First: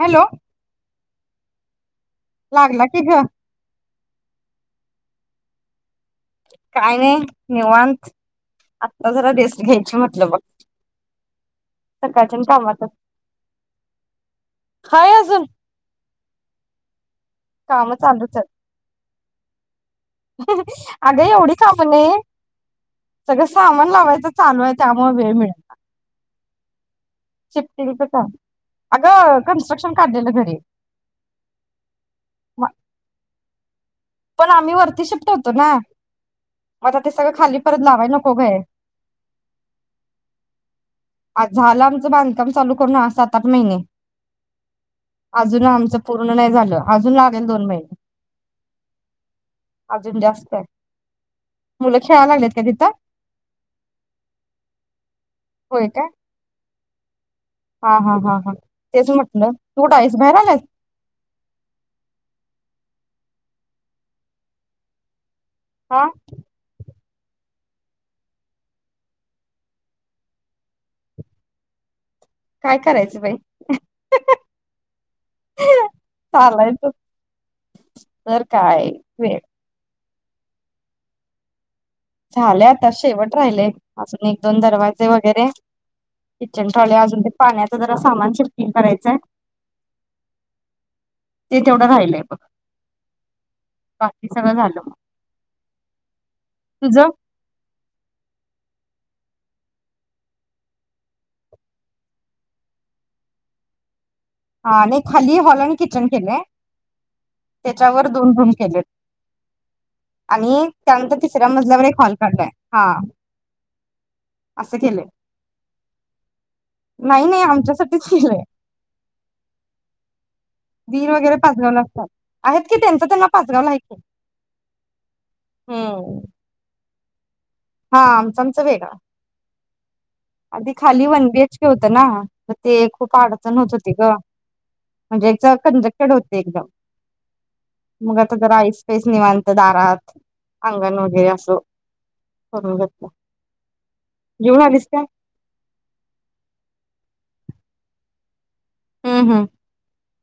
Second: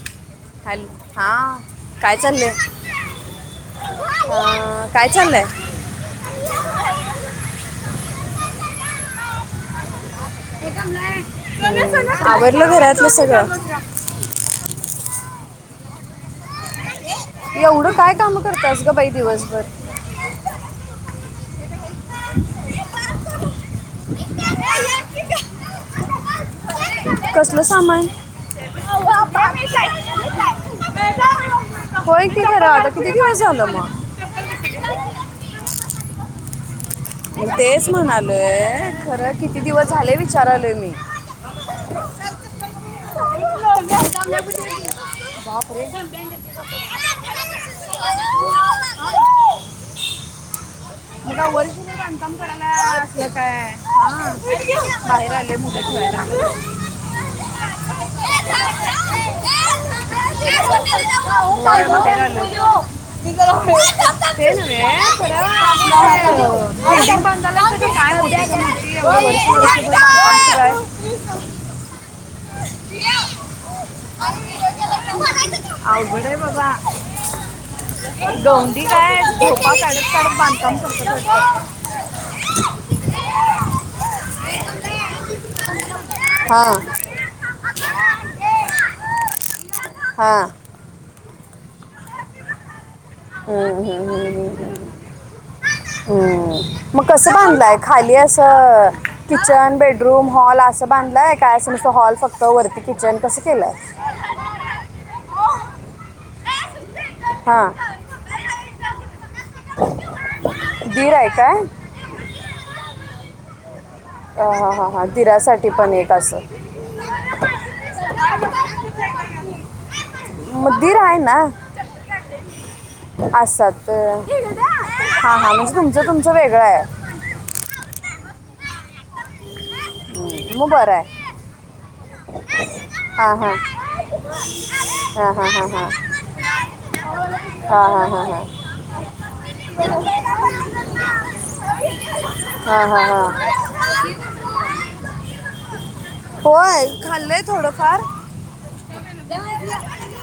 Hello. Hello हा. लागला कि ग. अ काय चाललंय. काय नाही निवांत आत्ता जरा रेस्ट घ्यायची म्ह ह सकाळच्या आवरलं कामात घरातलं सगळं. हाय अजून ए एवढं काय काम करतस ग बाई दिवसभर. कणाय सगळं सामान लावायच चालू आहे त्यामुळे वेळ मिळेना कसलं सामान [unintelligible] अग कनस्ट्रक्शन काढलेलं घरी होय कि म- खरा कुठं काय झालं मग. पण आम्ही वरती शिफ्ट होतो ना. मग आता ते सगळं म खाली परत तेच लावाय नको ग म्हणालोय खरं किती दिवस झाले विचारलोय मी आज झालं आमचं बांधकाम चालू करून आज सात आठ महिने अजून बापरे. आमचं पूर्ण नाही झालं अजून लागेल दोन महिने अजून जास्त आहे बघा म ओरिजिनल बांधकाम कडला अस काय हा बाहेर आले मुलं होय का फिरवायला. हा हा हा हा तेच म्हटलं तू कुठं आहेस बाहेर आल्यास. बाहेर बाहेर आलं [unintelligible] हा ते नव्हे [unintelligible] [unintelligible] काय करायचं बाई [unintelligible] अवघड आहे बाबा चालायचं तर गवंडी काय वेळ झोपा काढत [unintelligible] झाले आता शेवट राहिलेय हा अजून एक दोन दरवाजे वगैरे किचन ट्रॉले अजून ते पाण्याचा जरा सामान शिफ्टिंग करायचंय. हा ते तेवढं राहिलंय बघ. हम्म हम् बाकी सगळं हम्म हम् झालं हम् हम्म मग तुझं कसं बांधलंय खाली असं किचन बेडरूम हॉल असं बांधलंय काय अस नुसता हॉल फक्त वरती किचन कसं केलंय? हा आणि खाली हॉल आणि किचन केलंय हा त्याच्यावर दोन रूम केलेत आणि दीर त्यानंतर आहे तिसऱ्या काय मजल्यावर एक हॉल काढलाय हा अ हा असं हा हा केलंय दिरासाठी पण येत असंल नाही नाही आमच्यासाठीच केलंय म दिर दीर हाय वगैरे ना पाचगावला असतात आहेत की त्यांचं त्यांना पाचगावला आहे आसात की हा हा म्हणजे तुमचं हम्म तुमचं वेगळं आहे. हा आमचं आमचं वेगळा अगदी म खाली वन बीएच के बरा होतं ना तर आहे ते खूप अडचण होत हा होती ग हा म्हणजे एकदा हा कंजक्टेड होते हा एकदम हा मग आता हा जरा आई स्पेस हा निवांत दारात हा अंगण वगैरे हा असं हा करून घेतलं हा हा जेवून आलीस काय हा होय खाल्लंय थोडंफार हम्म हम्म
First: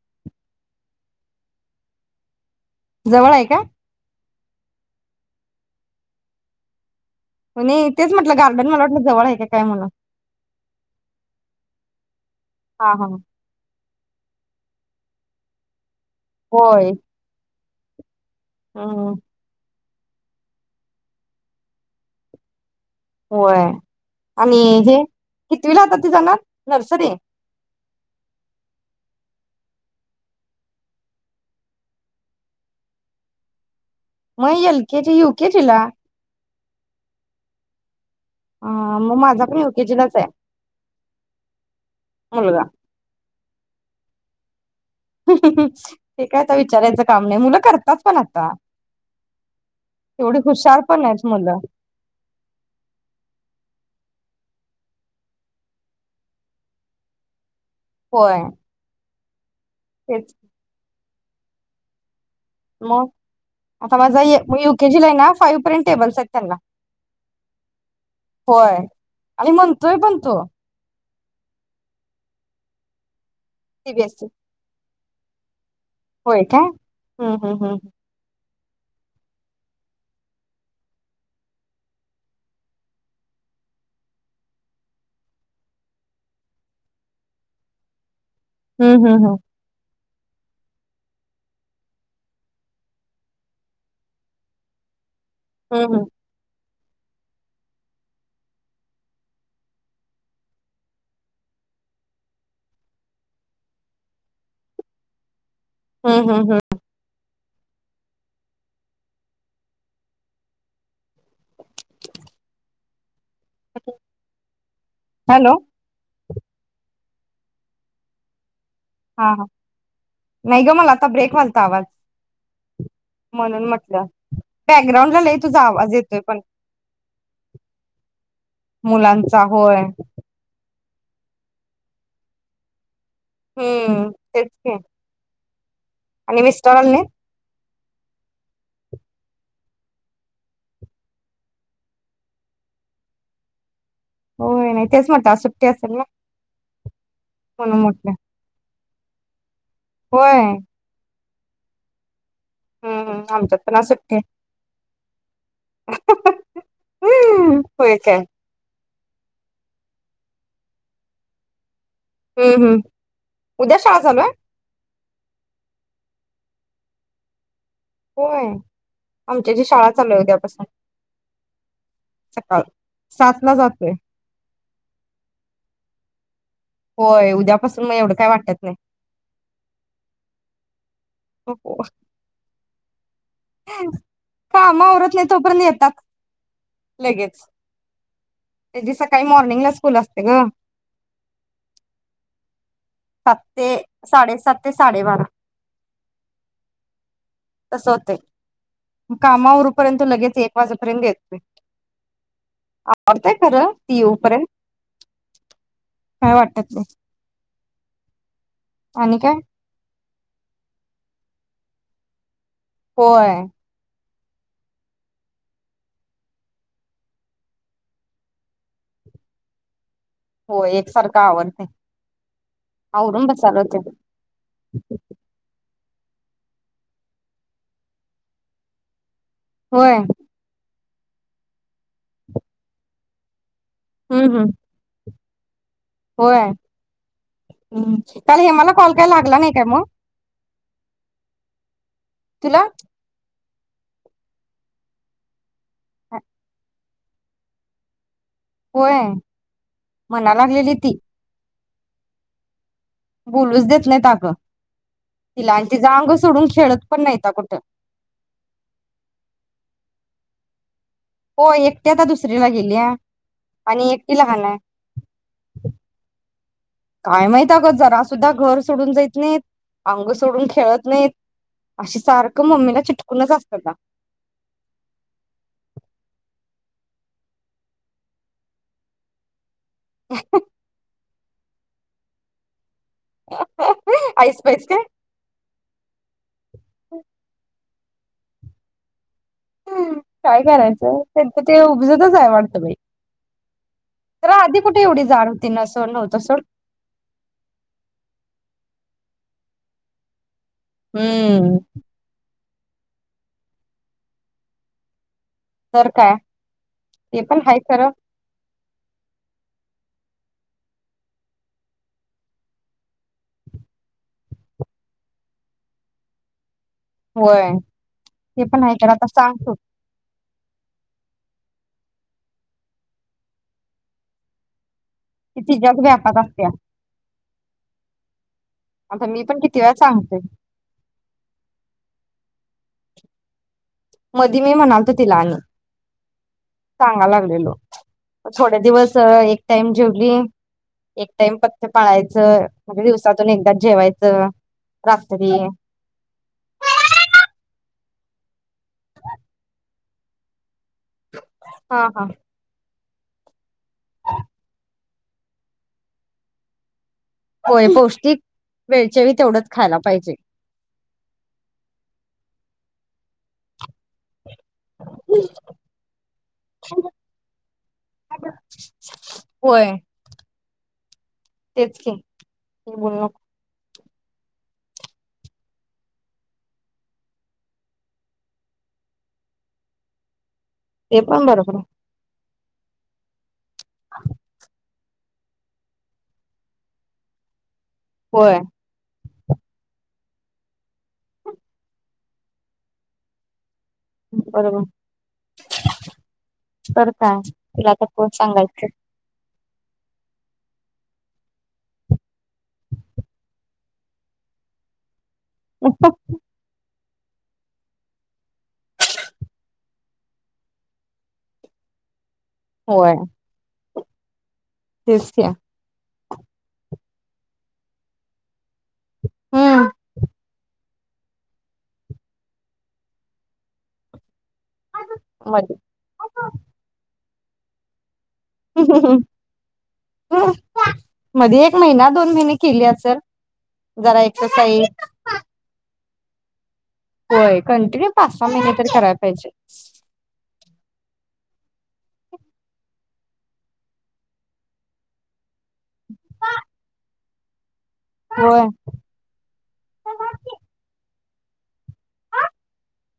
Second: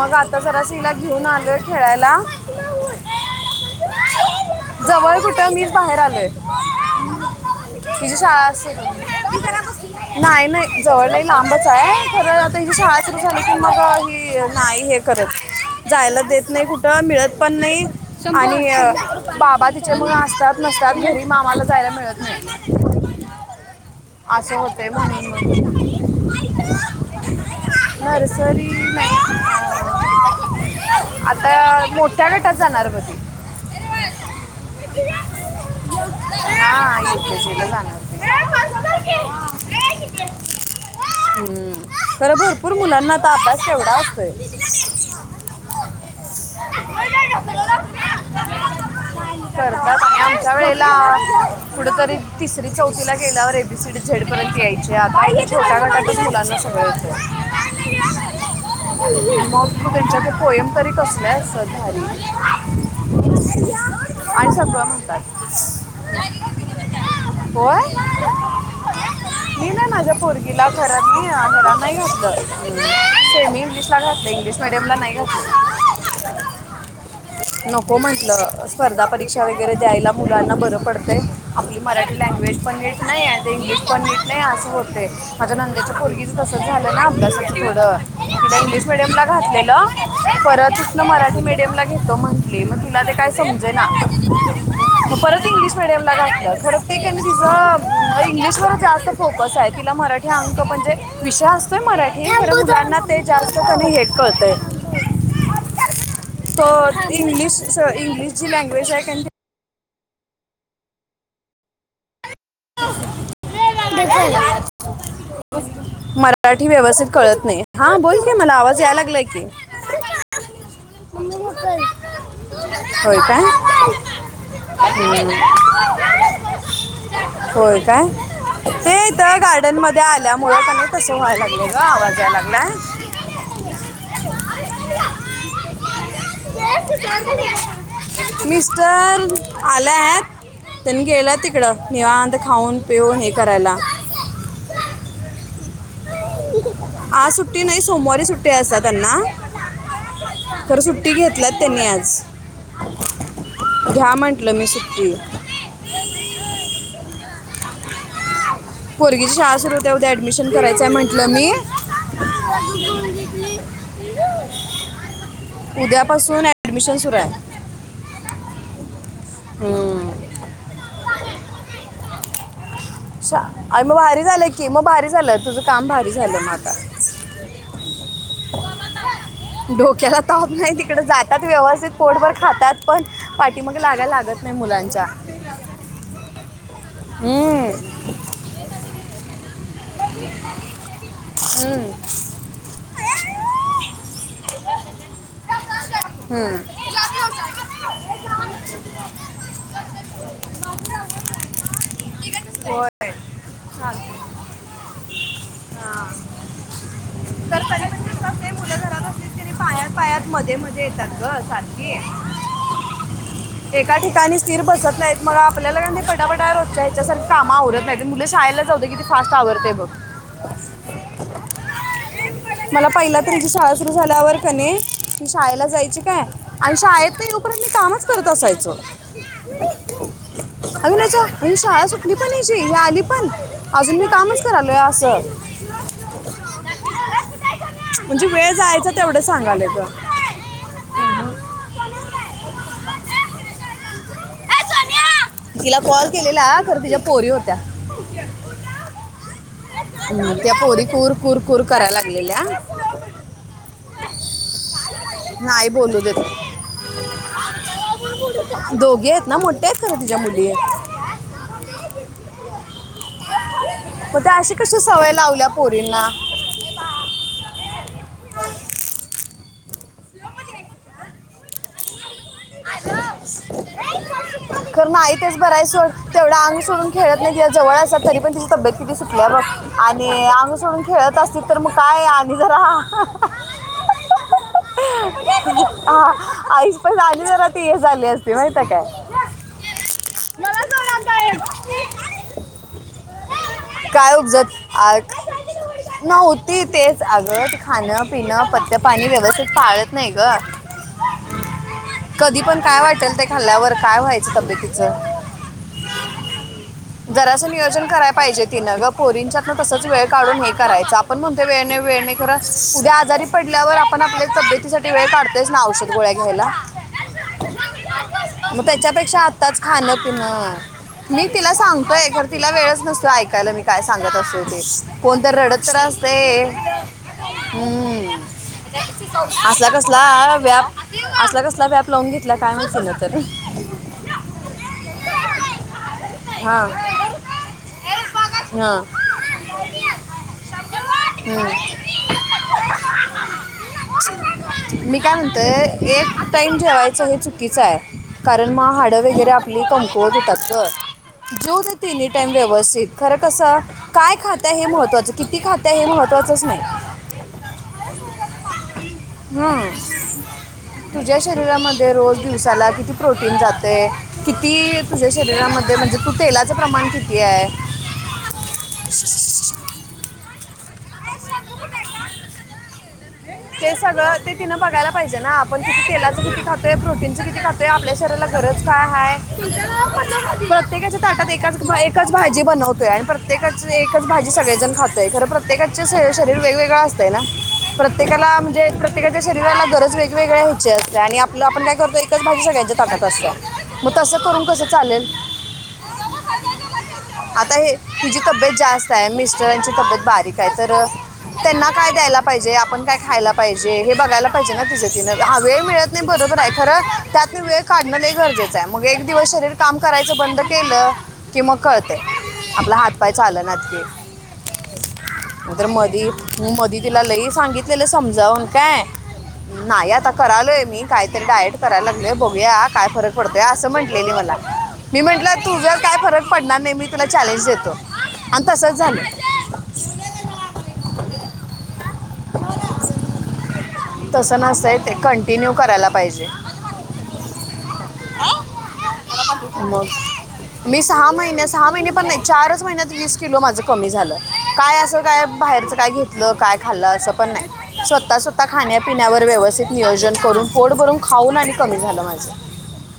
मग आता जरा श्रीला घेऊन आलोय खेळायला जवळ आहे काय? जवळ कुठं मीच बाहेर आलोय. हो नी तेच तिची म्हटलं गार्डन मला वाटलं जवळ आहे का काय म्हणून नाई नाय जवळ नाई लांबच हाय खर आता ही हा शाळा हा सुरु झााली की मग ती नाही हे करत. जायला देत नाय होय कुठं मिळत पण नाई आणि य हम्म बाबा ति त्यामुळ असतात नसतात घरी म आम्हाला जायला मिळत नाही. होय. अस आणि होतेय हे म्हणून कितवीला आता ती म जाणार नर्सरी नर्सरी नाही अं आता मोठ्या गटात जाणार ब ती म L K G U K G ला हा यू के जी ला जाणार ती. मग माझा पण युकेजीलाच आहे हम्म खरं मुलगा भरपूर मुलांना आता अभ्यास केवढा आसतोय. हे काय आता विचारायचं काम नाही मुलं करतात पण आता करतात आणि तेवढी आमच्या हुशार वेळेला पण आहेत मुलं कुठेतरी तिसरी चौथीला गेल्यावर एबीसीडी झेड पर्यंत यायचे आता छोटया गटातच मुलांना सगळ येतय. होय. [inaudible] त त्यांच्या त्या तेच पोएम तरी कस [unintelligible] मग आता माझा आणि म यु सगळं के जी ला हाय ना म्हणतात फाव पर्यंत टेबल्स आहेत त्यांना होय हो. आणि मी नाही म्हणतोय माझ्या पण तो पोरगीला घरात मी नाही घातलं सेमी [unintelligible] मी इंग्लिशला सीबीएसई घातलय इंग्लिश मिडियमला नाय [inaudible] होय काय हम्म हम्म हम्म. नको म्हटलं स्पर्धा परीक्षा वगैरे द्यायला मुलांना बरं पडतंय आपली मराठी लँग्वेज पण येत नाही इंग्लिश पण येत नाही असं होते माझ्या नंद्याच्या पोरगीच तसं झालं ना अभ्यास इंग्लिश हम्म मिडियमला हम्म हम्म घातलेलं परत ना मराठी मीडियमला घेतो म्हंटले मग तिला ते काय समज ना परत इंग्लिश हम्म हम्म मीडियमला घातले ते क त जा [unintelligible] इंग्लिशवर जास्त फोकस आहे तिला मराठी अंक म्हणजे विषय असतोय मराठी पण मुलांना ते जास्त हे कळतय. हम्म हम्म हम्म हो इंग्लिश कस इंग्लिशची लँग्वेज आहे का नाही ह हॅलो [unintelligible] मराठी व्यवस्थित कळत नाही हा बोलकी मला आवाज या लागलाय हा की हा नाही ग मला आता ब्रेक व्हालता आवाज होय का. म्हणून म्हटलं बॅकग्राऊंडला लई तुझा आवाज येतोय पण होय काय ते इथ मुलांचा होय गार्डन मध्ये आल्यामुळे परत तस व्हायला लागलं ग आवाज यायला लागलाय हम्म तेच की आणि विस्टरानी. मिस्टर आल्या आहेत त्यांनी गेलेत तिकडं निवांत खाऊन पिऊन हे करायला. होय नाही तेच म्हणत सुट्टी असेल ना आज सुट्टी नाही म्हणून म्हटलं. सोमवारी सुट्टी असतात त्यांना होय तर सुट्टी घेत घेतलं त्यांनी आज हम्म हम्म आमच्यात पण आज घ्या सुट्टी म्हटलं मी सुट्टी होय काय? पोरगीची शाळा सुरु होतेय उद्या ऍडमिशन करायचंय म्हंटलं मी हम्म हम्म उद्या शाळा चालू आहे [unintelligible] उद्यापासून ऍडमिशन सुरू आहे. होय. आमच्याची शाळा चालू हम्मं आहे उद्यापासून सकाळ सात ला जातोय मग भारी झालं कि मग भारी झालं तुझ काम भारी झालं आता होय उद्यापासून मग एवढं काय वाटत नाही. तीकडे जातात हो व्यवस्थित पोटभर खातात पण ती मग लागय लाग काम आवरत नाही तोपर्यंत येतात. लगेच हम्म. त्याची सकाळी मॉर्निंगला स्कूल असते ग. हम्म. सात ते साडेसात ते साडेबारा हम्म. तस होतय काम आवरूपर्यंत लगेच एक वाजेपर्यंत येतोय होय आवरतय खरं ती चालतंय. येऊपर्यंत हा. काय वाटतात नाही. तर तरी पण कसं असते मुलं घरात आणि असली काय? तरी पायात पायात मध्ये मध्ये येतात ग सारखे होय. एका ठिकाणी स्थिर बसत नाहीत मग आपल्याला का नाही पटाफटावरत रोजच्या याच्याारखे काम आवरत नाही मुलं शाळेला जाऊतं किती फास्ट आवरतेय बघ. होय एकसारखं आवरतंय मला पहिला आवरून तर हिची बसायला शाळा होतंय सुरु झाल्यावर कणी ही शाळेला जायच म्हणजे काय आणि शाळेत नाही लकरत मी कामच करत असायचो [unintelligible] [unintelligible] होय अग्नीच्या शाळा सुटली पण हीची ही आली पण? अजून मी हम्म हम्म कामच करायलो असं. होय हम्म म्हणजे काल वेळ हेमाला जायचा कॉल कयला तेवढं लागला नाही काय सांगाले मग. ग तुला तिला कॉल केलेला कर तिच्या पोरी होत्या होय. हम्मं म्हणा त्या लागलेली पोरी ती कुर कूर कुर करायला लागलेल्या बोलूच देत नाहीत अगं नाही तिलांची बोलू जांग देत सोडून खेळत पण नाहीता कुठ तुझ्या मुलीये हो एकट्या आता दुसरी्ला गेलीया आणि एक मग त्या अशी कशी सवय लावल्या पोरींना काय माहत अ गं जरा सुद्धा घर सोडून जायत नाहीत अंग सोडून खेळत नाहीत अशी सारख [unintelligible] कर मा आई तेच बरायच तेवढं अंग सोडून खेळत नाही जवळ असत तरी पण तिची तब्येत किती सुटल्या बग आणि अंग सोडून खेळत असतील तर मग काय आणि जरा [unintelligible] आईस पाईस काय आईस पईस आणि जरा पी ए झाली असती माहित काय हम् काय करायचं, त्यांच ते उपजतच आहे वाटतं बाई. काय तर उपजत आधी कुठे एवढी जाड होती नसं अगं नव्हतं सोड न्हती तेच आग खाणं पिणं पथ्य पाणी व्यवस्थित पाळत नाही ग. हम्म्म. कधी पण काय वाटेल ते खाल्ल्यावर काय व्हायचं तब्येतीचं. तर का ते पण हा खरं. कोरींच्यात ना तसच वेळ काढून हे करायच आपण म्हणतो वेणे वेळणे कर उद्या आजारी पडल्यावर आपण आपल्या तब्येतीसाठी वेळ काढतोयस ना औषध गोळ्या घ्यायला. होय ते पण मग आहे तर आता त्याच्यापेक्षा सांग तू आत्ताच खाणं पिन. मी तिला सांगतोय ख तिला वेळच नसतो ऐक कायला मी काय सांगत असेल ते. कोणतरी ती रडत तर तिच्याच व्यापात असते. असत्या हम्म आता मी पण किती असला वेळा सांगते कसला व्याप असला कसला व्याप लावून घेत. त काय नचल तर. मधी मी म्हणालतो तिला, आणि हा सांगा लागलेलो. थोडे हा दिवस एक टाइम जेवली, एक टाइम पत्ते पाळायचं म्हणजे दिवसातून एकदा जेवायचं मी काय रात्री. म्हणते एक टाइम जेवायचं हे चुकीचं कारण मग हाडं वगैरे आपली कमकवत होेतात ग. जेदे हा हा तीन्ही टाइम व्यवस्थित. खरं कसं काय खातंय हे महत्त्वाचं, किती खाताय हे महत्त्वाचंच नाही. होय पौष्टिक वेळचेळी तेवढंच हम्म. खायला पाहिजे. तुझ्या शरीरामध्ये रोज दिवसाला किती प्रोटीन जात. ते किती तुझ्या शरीरामध्ये म्हणजे तू तेलाचं प्रमाण किती आहे. होय तेच कि बोलू नको. ते सगळं ते तिनं बघायला पाहिजे ना आपण तिथे तेलाचं किती खातोय प्रोटीनचं किती खातो आहे आपल्या शरीराला गरज काय आहे? ते प्रत्येकाच्या पण ताकात बरोबर एकाच आहे एकाच भाज. भाजी बनवतोय पण प्रत्येकच एकच भाजी सगळेजण खातात. खरं प्रत्येकाचे शरीर वेगवेगळं असतय ना. एकेकाला होय म्हणजे प्र्येकाच्या शरीराला गरज वेगवेगळ्या याची असत्या, आणि आपलं आपण काय करतो एकच भाजी सगळ्यांच्या ताटात असत्या. मग तस करून कस बरोबर चालेल तर काय आता तिला हे कोण तुझी तब्येत सांगायचं जास्त आहे मि तबेत बारीक आहे तर त्यांना काय द्यायला. पाहिजे आपण खायला पाहिजे हे बघयला पाहिजे ना तिझ तिन. वेळ मिळत नाही बरोबर आहे खरं. त्यातनं वेळ काढणं लय गरजेचं हाय. मग एक दिवस शरीर काम करायचं बंद केलं, की मग कळतंय. आपलं होय हातपाय चालनात ते. तेच की मी तर मधी मी मधी तिला लय सांगित लेलं समजावून काय. हम्म नाही आता करालोय मी कायतरी डायट कराय लागलोय बघूया, काय फरक पडतोय. असं म्हटलेली मला मी म्हंटलं, मध्ये तुझं काय फरक पडणार नाही. मी तुला चॅलेंज देतो. आणि [inaudible] तसंच झालं मध्ये एक महिना दोन महिने केली असंल. तसं नसतंय ते, कंटिन्यू करायला पाहिजे. [unintelligible] पाच सहा महिने तरी करायला पाहिजेच. मग मी सहा महिने सहा महिने पण नाय, चारच महिन्यात वीस किलो माझं कमी झालं. काय असं काय बाहेरच काय घेतलं, काय खाल्लं असं पण नाय. स्वतः स्वतः होय खाण्यापिण्यावर व्यवस्थित नियोजन करून पोट भरून खाऊन आणि कमी झालं माझं.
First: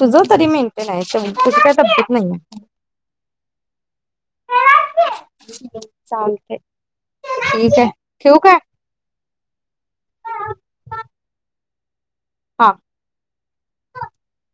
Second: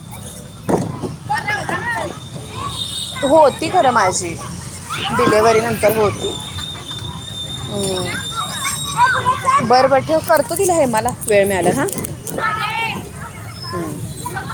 तुझं तरी मेंटेन आहे तुझी काय तब्येत नाहीये होती खरं माझी, डिलिवारीनंतर होती. चालतंय ठीक आहे अं ठेवू काय बर बर ठेव, करतो तिला हेमाला वेळ मिळाल्यावर हा. हा हं.